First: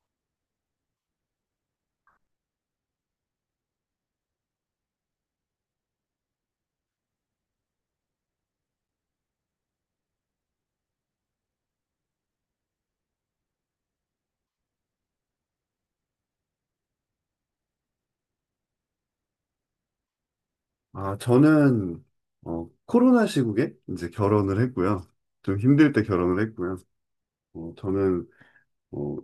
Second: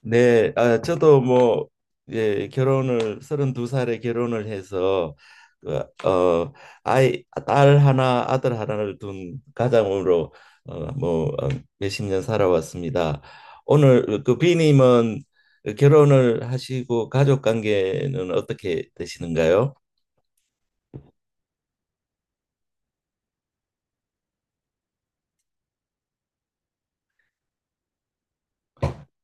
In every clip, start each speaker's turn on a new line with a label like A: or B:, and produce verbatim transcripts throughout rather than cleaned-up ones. A: 네, 아, 저도 뭐, 예, 결혼을, 서른두 살에 결혼을 해서, 그, 어, 아이, 딸 하나, 아들 하나를 둔 가장으로, 어, 뭐, 어, 몇십 년 살아왔습니다. 오늘 그 비님은 결혼을 하시고 가족 관계는 어떻게 되시는가요?
B: 아, 저는 어, 코로나 시국에 이제 결혼을 했고요. 좀 힘들 때 결혼을 했고요. 어, 저는 어,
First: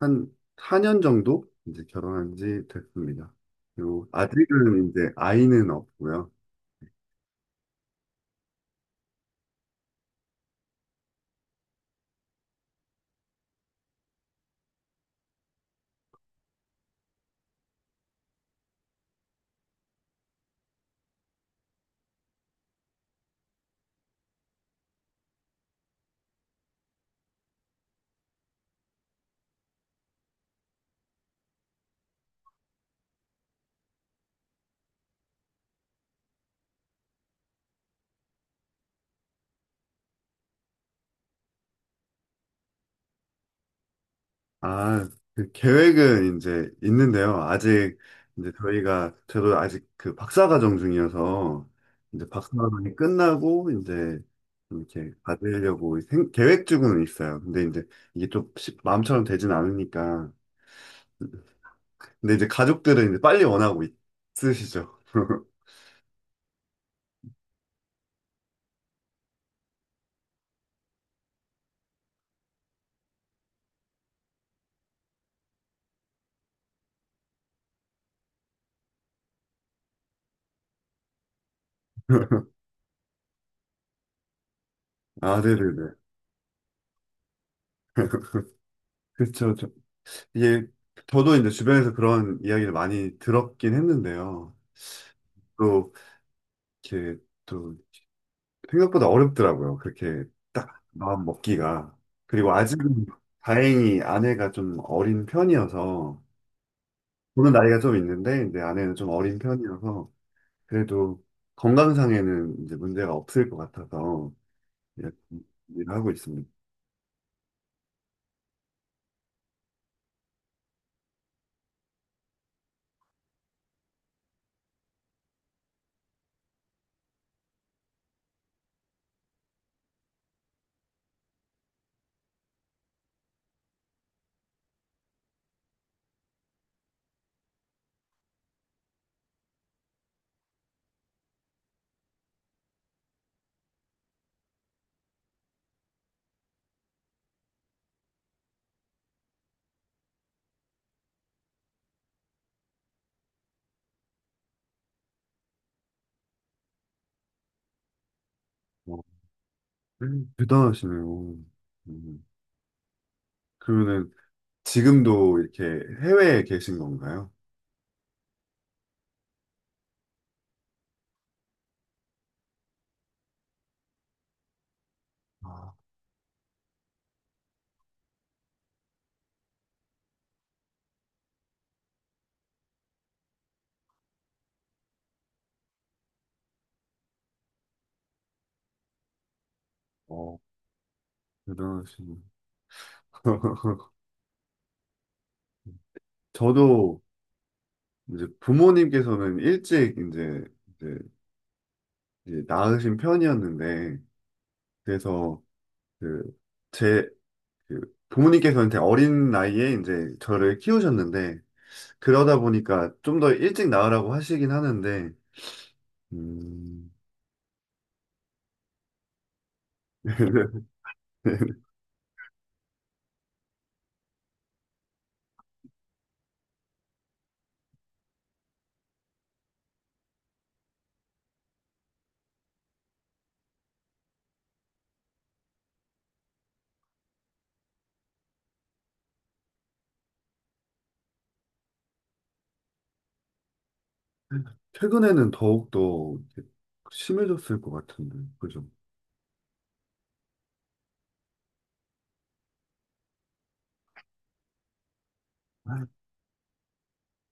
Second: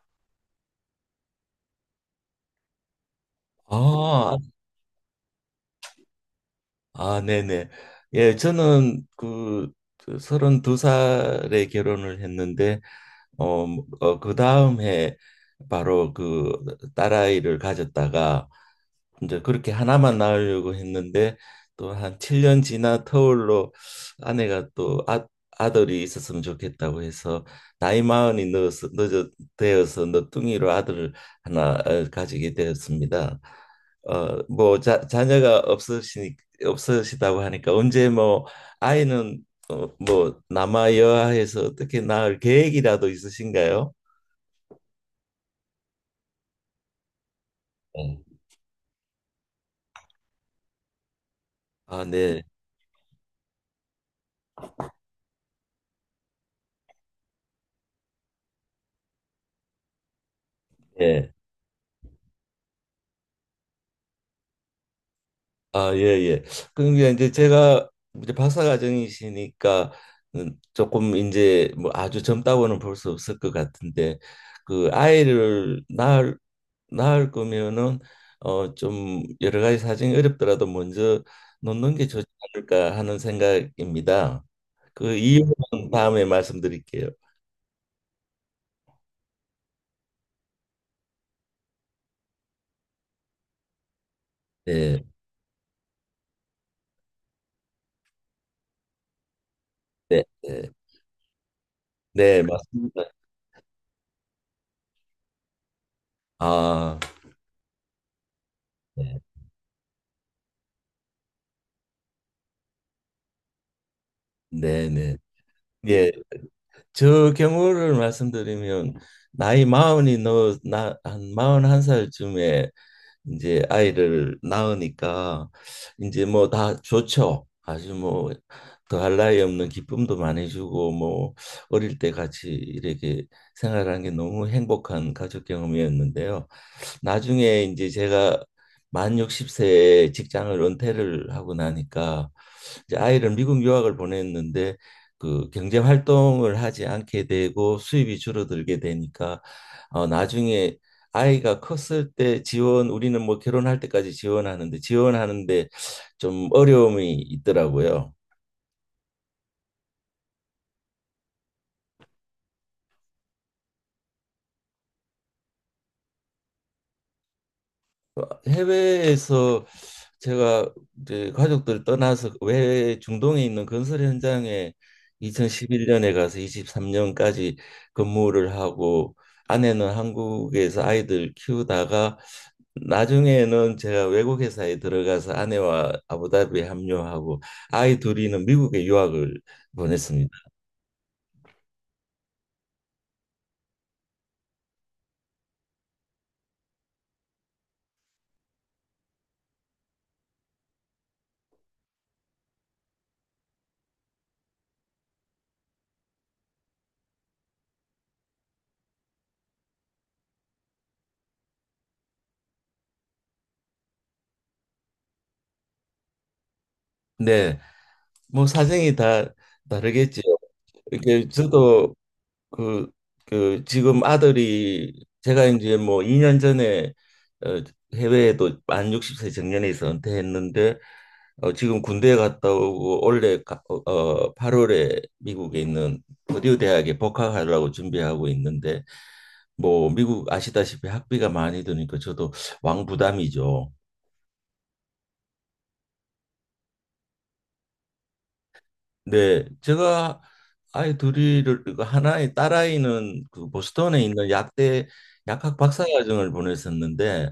B: 한 사 년 정도 이제 결혼한 지 됐습니다. 그리고
A: 아,
B: 아직은 이제 아이는 없고요.
A: 아, 네네. 예, 저는 그 서른두 살에 결혼을 했는데, 어, 뭐, 어, 그 다음 해 바로 그 딸아이를 가졌다가 이제 그렇게 하나만 낳으려고 했는데 또 한 칠 년 지나 터울로 아내가 또 아, 아들이 있었으면 좋겠다고 해서 나이 마흔이 넣어서 늦어 되어서 너뚱이로 아들을 하나 어, 가지게 되었습니다. 어, 뭐 자, 자녀가 없으시니 없으시다고 하니까 언제 뭐 아이는 어, 뭐 남아 여아해서 어떻게 낳을 계획이라도 있으신가요?
B: 아, 그 계획은 이제 있는데요. 아직
A: 네.
B: 이제 저희가 저도 아직 그 박사 과정 중이어서
A: 아,
B: 이제
A: 네.
B: 박사 과정이 끝나고 이제 이렇게 받으려고 생- 계획 중은 있어요. 근데 이제 이게 좀 쉽- 마음처럼 되진 않으니까.
A: 예.
B: 근데 이제 가족들은 이제 빨리 원하고 있으시죠.
A: 아, 예, 예. 그러니까 이제 제가 이제 박사과정이시니까 조금 이제 뭐 아주 젊다고는 볼 수 없을 것 같은데 그 아이를 낳을 낳을 거면은 어 좀 여러 가지 사정이 어렵더라도 먼저 놓는 게 좋지 않을까 하는 생각입니다. 그
B: 아,
A: 이유는
B: 네네네.
A: 다음에 말씀드릴게요.
B: 그렇죠. 이게 저도 이제 주변에서 그런 이야기를 많이 들었긴 했는데요.
A: 네,
B: 또 이렇게 또 생각보다 어렵더라고요.
A: 네,
B: 그렇게
A: 네,
B: 딱 마음 먹기가.
A: 네,
B: 그리고 아직은
A: 맞습니다.
B: 다행히 아내가 좀 어린 편이어서,
A: 아,
B: 저는 나이가 좀 있는데, 이제 아내는 좀
A: 네,
B: 어린 편이어서, 그래도 건강상에는 이제 문제가 없을 것 같아서,
A: 네,
B: 이렇게
A: 네.
B: 일을
A: 예.
B: 하고 있습니다.
A: 저 경우를 말씀드리면 나이 마흔이 너나한 마흔한 살쯤에 이제 아이를 낳으니까 이제 뭐 다 좋죠. 아주 뭐 더할 나위 없는 기쁨도 많이 주고 뭐 어릴 때 같이 이렇게 생활한 게 너무 행복한 가족 경험이었는데요. 나중에 이제 제가 만 육십 세에 직장을 은퇴를 하고 나니까 이제 아이를 미국 유학을 보냈는데 그 경제 활동을 하지 않게 되고 수입이 줄어들게 되니까 어 나중에 아이가 컸을 때 지원 우리는 뭐 결혼할 때까지 지원하는데 지원하는데 좀 어려움이 있더라고요.
B: 어, 음, 대단하시네요. 음, 그러면은 지금도 이렇게 해외에 계신 건가요?
A: 해외에서 제가 이제 가족들 떠나서 외 중동에 있는 건설 현장에
B: 아,
A: 이천십일 년에 가서 이십삼 년까지 근무를 하고 아내는 한국에서 아이들 키우다가 나중에는 제가 외국 회사에 들어가서 아내와 아부다비에 합류하고 아이 둘이는 미국에 유학을 보냈습니다.
B: 어, 대단하시네요. 저도 이제 부모님께서는 일찍 이제 이제 이제 낳으신 편이었는데, 그래서 그, 제, 그 부모님께서는 되게 어린 나이에 이제 저를 키우셨는데, 그러다 보니까 좀 더 일찍 낳으라고 하시긴 하는데, 음,
A: 네, 뭐 사정이 다 다르겠지요. 이게 저도 그, 그 지금 아들이 제가 이제 뭐 이 년 전에 어, 해외에도 만 육십 세 정년에서 은퇴했는데 어, 지금 군대에 갔다 오고 올해 가- 어, 팔월에 미국에 있는 버디우 대학에 복학하려고 준비하고 있는데 뭐 미국 아시다시피 학비가 많이 드니까 저도 왕부담이죠.
B: 최근에는 더욱더 심해졌을 것 같은데, 그죠?
A: 네, 제가 아이 둘이를 그 하나의 딸아이는 그 보스턴에 있는 약대 약학 박사과정을 보냈었는데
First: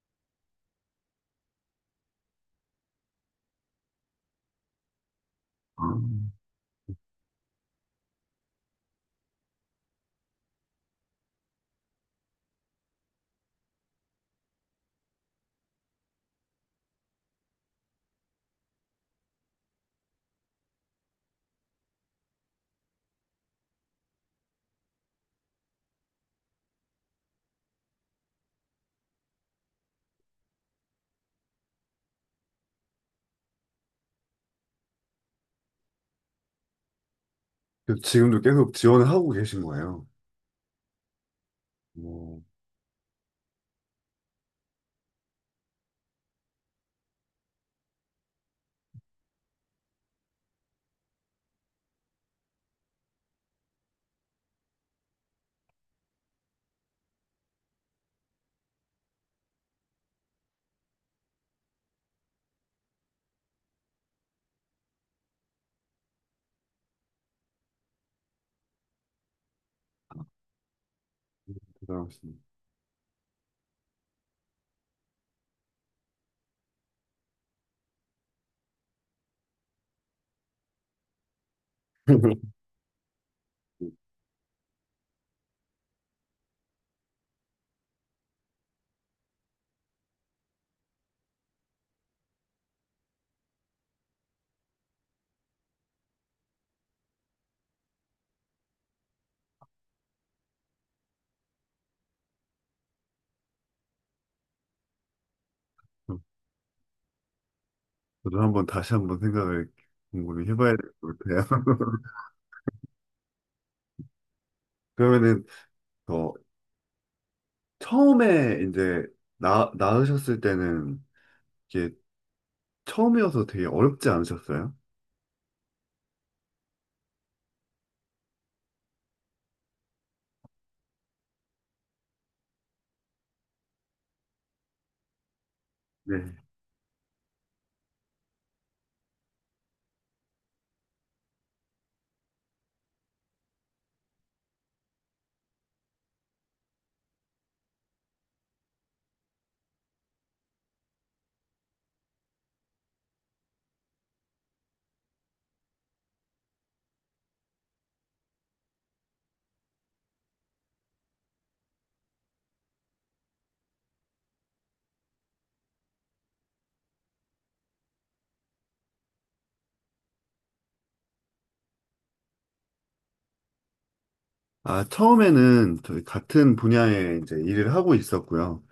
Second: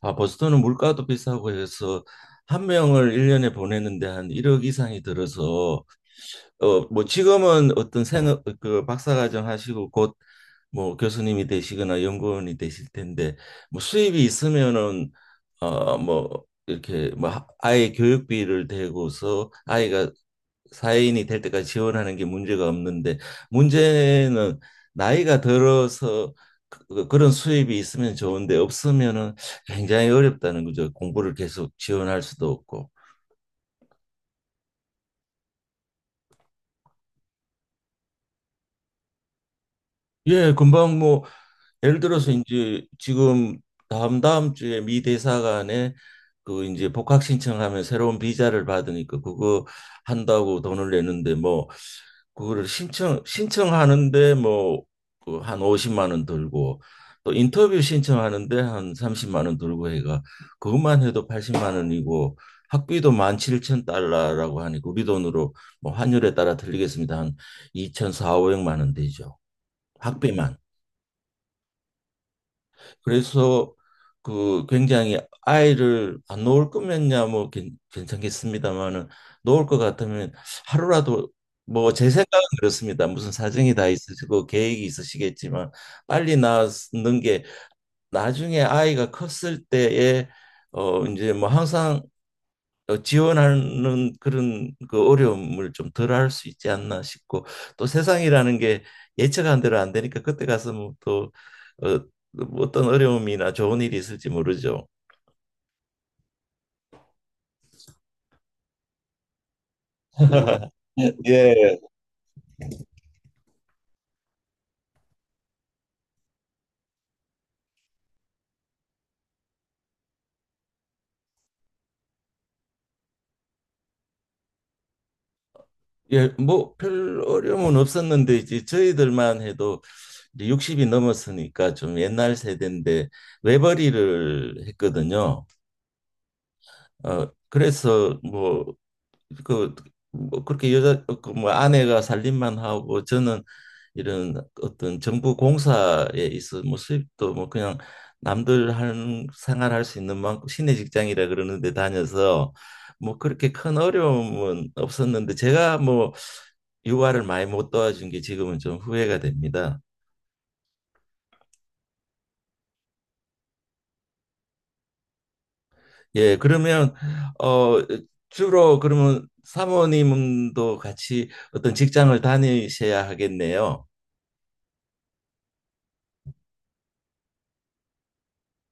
A: 아 보스턴은 물가도 비싸고 해서 한 명을 일년에 보내는데 한 일억 이상이 들어서
B: 아.
A: 어 뭐 지금은 어떤 생업 그 박사과정 하시고 곧 뭐 교수님이 되시거나 연구원이 되실 텐데 뭐 수입이 있으면은 어 뭐 이렇게 뭐 하- 아이 교육비를 대고서 아이가 사회인이 될 때까지 지원하는 게 문제가 없는데 문제는 나이가 들어서 그- 그, 그런 수입이 있으면 좋은데 없으면은 굉장히 어렵다는 거죠. 공부를 계속 지원할 수도 없고.
B: 그래서 지금도 계속 지원을 하고 계신 거예요.
A: 예, 금방 뭐 예를 들어서
B: 뭐,
A: 이제 지금 다음 다음 주에 미 대사관에 그 이제 복학 신청하면 새로운 비자를 받으니까 그거 한다고 돈을 내는데 뭐 그거를 신청 신청하는데 뭐한 오십만 원 들고 또 인터뷰 신청하는데 한 삼십만 원 들고 해가 그것만 해도 팔십만 원이고 학비도 만 칠천 달러라고 하니까 우리 돈으로 뭐 환율에 따라 틀리겠습니다. 한 이 사사영 오백만 원 되죠. 학비만.
B: 대단하십니다.
A: 그래서 그 굉장히 아이를 안 놓을 거면야 뭐 괜- 괜찮겠습니다만은 놓을 것 같으면 하루라도 뭐 제 생각은 그렇습니다. 무슨 사정이 다 있으시고 계획이 있으시겠지만 빨리 낳는 게 나중에 아이가 컸을 때에 어 이제 뭐 항상 어, 지원하는 그런 그 어려움을 좀 덜할 수 있지 않나 싶고 또 세상이라는 게 예측한 대로 안 되니까 그때 가서 뭐또 어, 뭐 어떤 어려움이나 좋은 일이 있을지 모르죠.
B: 저도 한번 다시 한번 생각을 궁금히 해봐야 될 것 같아요.
A: 예.
B: 그러면은 더 처음에 이제 나, 낳으셨을 때는 이게 처음이어서 되게 어렵지 않으셨어요?
A: 예, 뭐 별 어려움은 없었는데 이제 저희들만 해도 이제 육십이 넘었으니까 좀 옛날 세대인데 외벌이를 했거든요.
B: 네.
A: 어 그래서 뭐 그, 뭐 그렇게 여자, 그, 뭐, 아내가 살림만 하고 저는 이런 어떤 정부 공사에 있어 뭐 수입도 뭐 그냥 남들 하는 생활할 수 있는 만큼 시내 직장이라 그러는데 다녀서 뭐 그렇게 큰 어려움은 없었는데 제가 뭐 육아를 많이 못 도와준 게 지금은 좀 후회가 됩니다. 예, 그러면 어 주로 그러면 사모님도 같이 어떤 직장을 다니셔야 하겠네요.
B: 아, 처음에는 저희 같은 분야에 이제 일을 하고 있었고요.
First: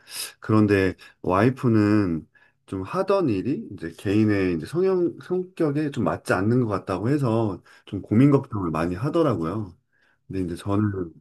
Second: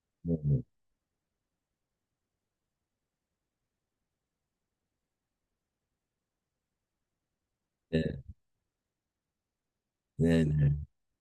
B: 그런데 와이프는 좀 하던 일이 이제 개인의 이제 성형, 성격에 좀 맞지 않는 것 같다고 해서
A: 네.
B: 좀 고민 걱정을 많이 하더라고요. 근데 이제
A: 네네.
B: 저는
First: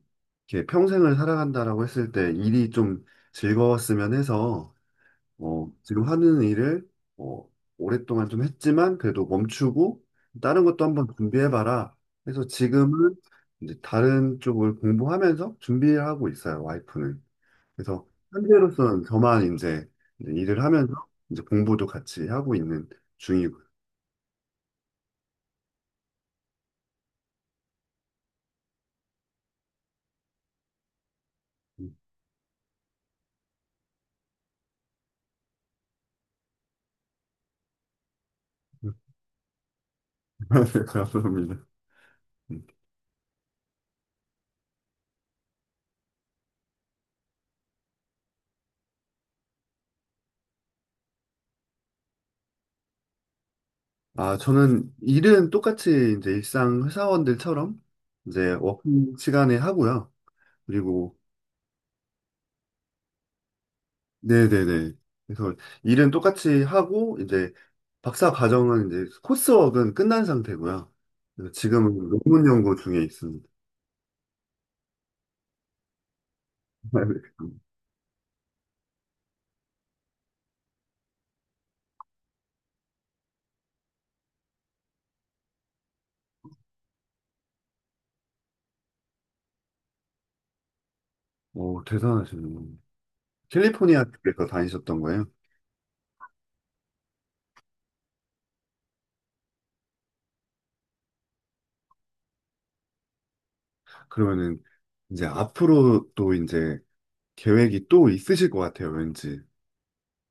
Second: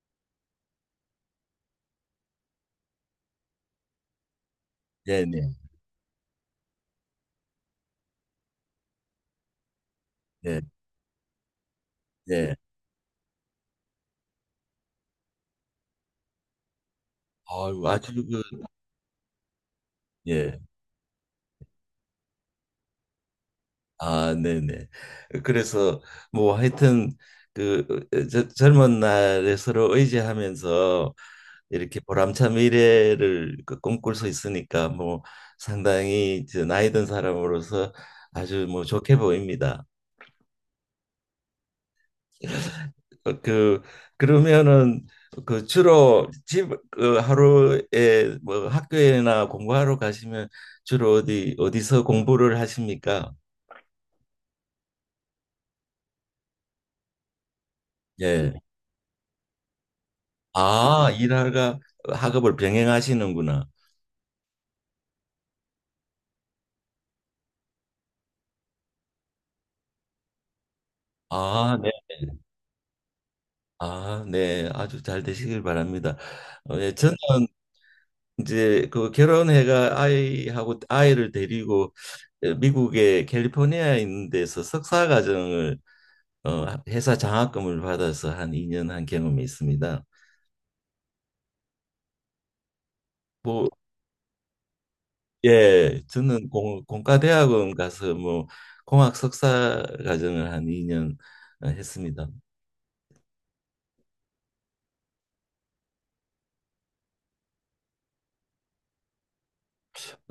B: 이렇게 평생을 살아간다라고 했을 때 일이 좀 즐거웠으면 해서
A: 네네.
B: 어, 지금 하는 일을 어, 오랫동안 좀 했지만 그래도 멈추고
A: 네.
B: 다른 것도 한번 준비해봐라. 그래서
A: 네.
B: 지금은 이제 다른 쪽을 공부하면서 준비를 하고 있어요, 와이프는.
A: 아유,
B: 그래서
A: 아주 그
B: 현재로서는 저만 이제 이제
A: 예.
B: 일을 하면서 이제 공부도 같이 하고 있는 중이고요.
A: 아, 네네. 그래서 뭐 하여튼 그 어, 저, 젊은 날에 서로 의지하면서
B: 음.
A: 이렇게 보람찬 미래를 그 꿈꿀 수 있으니까 뭐 상당히 이제 나이 든 사람으로서 아주 뭐 좋게 보입니다.
B: 감사합니다. 음.
A: 그 그러면은 그 주로 집 그 하루에 뭐 학교에나 공부하러 가시면 주로 어디 어디서 공부를 하십니까?
B: 아, 저는 일은 똑같이 이제 일상 회사원들처럼
A: 예.
B: 이제 워킹 시간에 하고요.
A: 아,
B: 그리고
A: 일하가 학업을 병행하시는구나.
B: 네네네. 그래서 일은 똑같이 하고, 이제 박사 과정은 이제 코스웍은 끝난 상태고요. 그래서
A: 아, 네.
B: 지금은 논문 연구 중에 있습니다.
A: 아, 네. 아주 잘 되시길 바랍니다. 어, 예, 저는 이제 그 결혼해가 아이하고 아이를 데리고 미국의 캘리포니아에 있는 데서 석사 과정을 어, 회사 장학금을 받아서 한 이 년 한 경험이 있습니다.
B: 오, 대단하시네요.
A: 뭐,
B: 캘리포니아 쪽에서 다니셨던 거예요?
A: 예, 저는 공, 공과대학원 가서 뭐 공학 석사 과정을 한 이 년 어, 했습니다.
B: 그러면은 이제 앞으로 또 이제 계획이 또 있으실 것 같아요, 왠지.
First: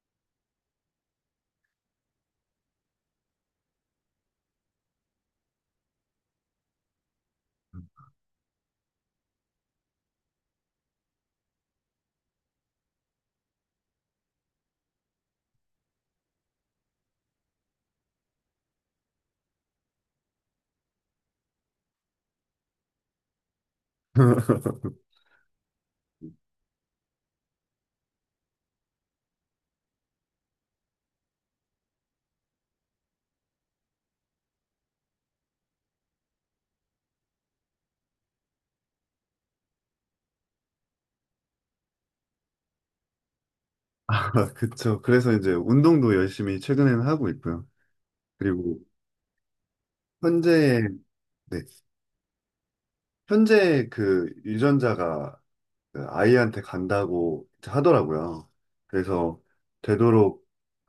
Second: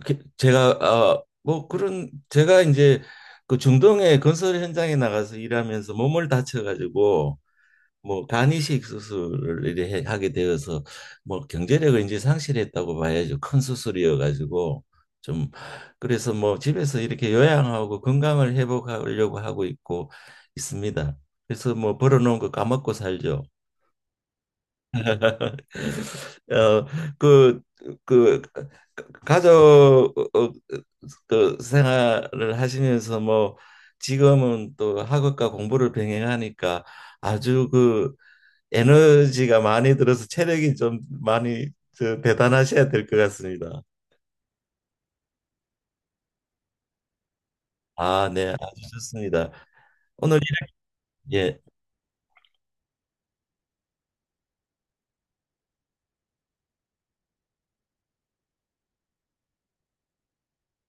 A: 그- 제가 아, 뭐 그런 제가 이제 그 중동의 건설 현장에 나가서 일하면서 몸을 다쳐가지고 뭐 간이식 수술을 이래 해- 하게 되어서 뭐 경제력을 이제 상실했다고 봐야죠. 큰 수술이어 가지고 좀 그래서 뭐 집에서 이렇게 요양하고 건강을 회복하려고 하고 있고 있습니다. 그래서 뭐 벌어놓은 거 까먹고 살죠. 어, 그, 그 가족 어, 어, 그 생활을 하시면서 뭐 지금은 또 학업과 공부를 병행하니까 아주 그 에너지가 많이 들어서 체력이 좀 많이 저, 대단하셔야 될 것 같습니다.
B: 아, 그쵸. 그래서 이제 운동도 열심히 최근에는 하고 있고요.
A: 아, 네,
B: 그리고
A: 아주 좋습니다. 오늘
B: 현재,
A: 이- 예.
B: 네, 현재 그 유전자가 그 아이한테 간다고 하더라고요. 그래서 되도록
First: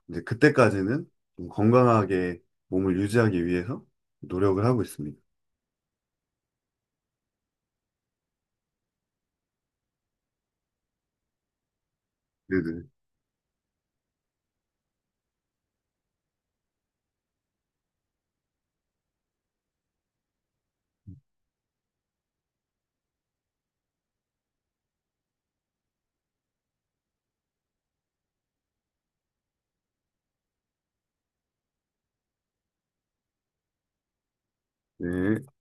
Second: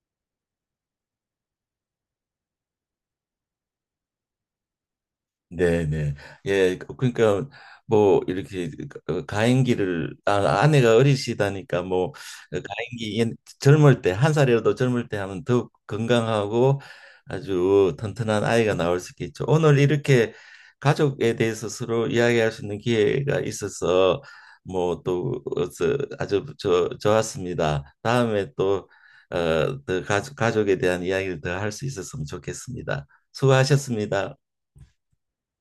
B: 이제 그때까지는 좀 건강하게 몸을 유지하기 위해서 노력을 하고 있습니다.
A: 네네. 예, 그- 그러니까 뭐 이렇게 그 가임기를 아, 아내가 어리시다니까 뭐
B: 네네.
A: 가임기 옛- 젊을 때 한 살이라도 젊을 때 하면 더욱 건강하고 아주 튼튼한 아이가 나올 수 있겠죠. 오늘 이렇게 가족에 대해서 서로 이야기할 수 있는 기회가 있어서 뭐 또 아주 저, 좋았습니다. 다음에 또 어, 더 가족, 가족에 대한 이야기를 더 할 수 있었으면 좋겠습니다. 수고하셨습니다.
B: 네.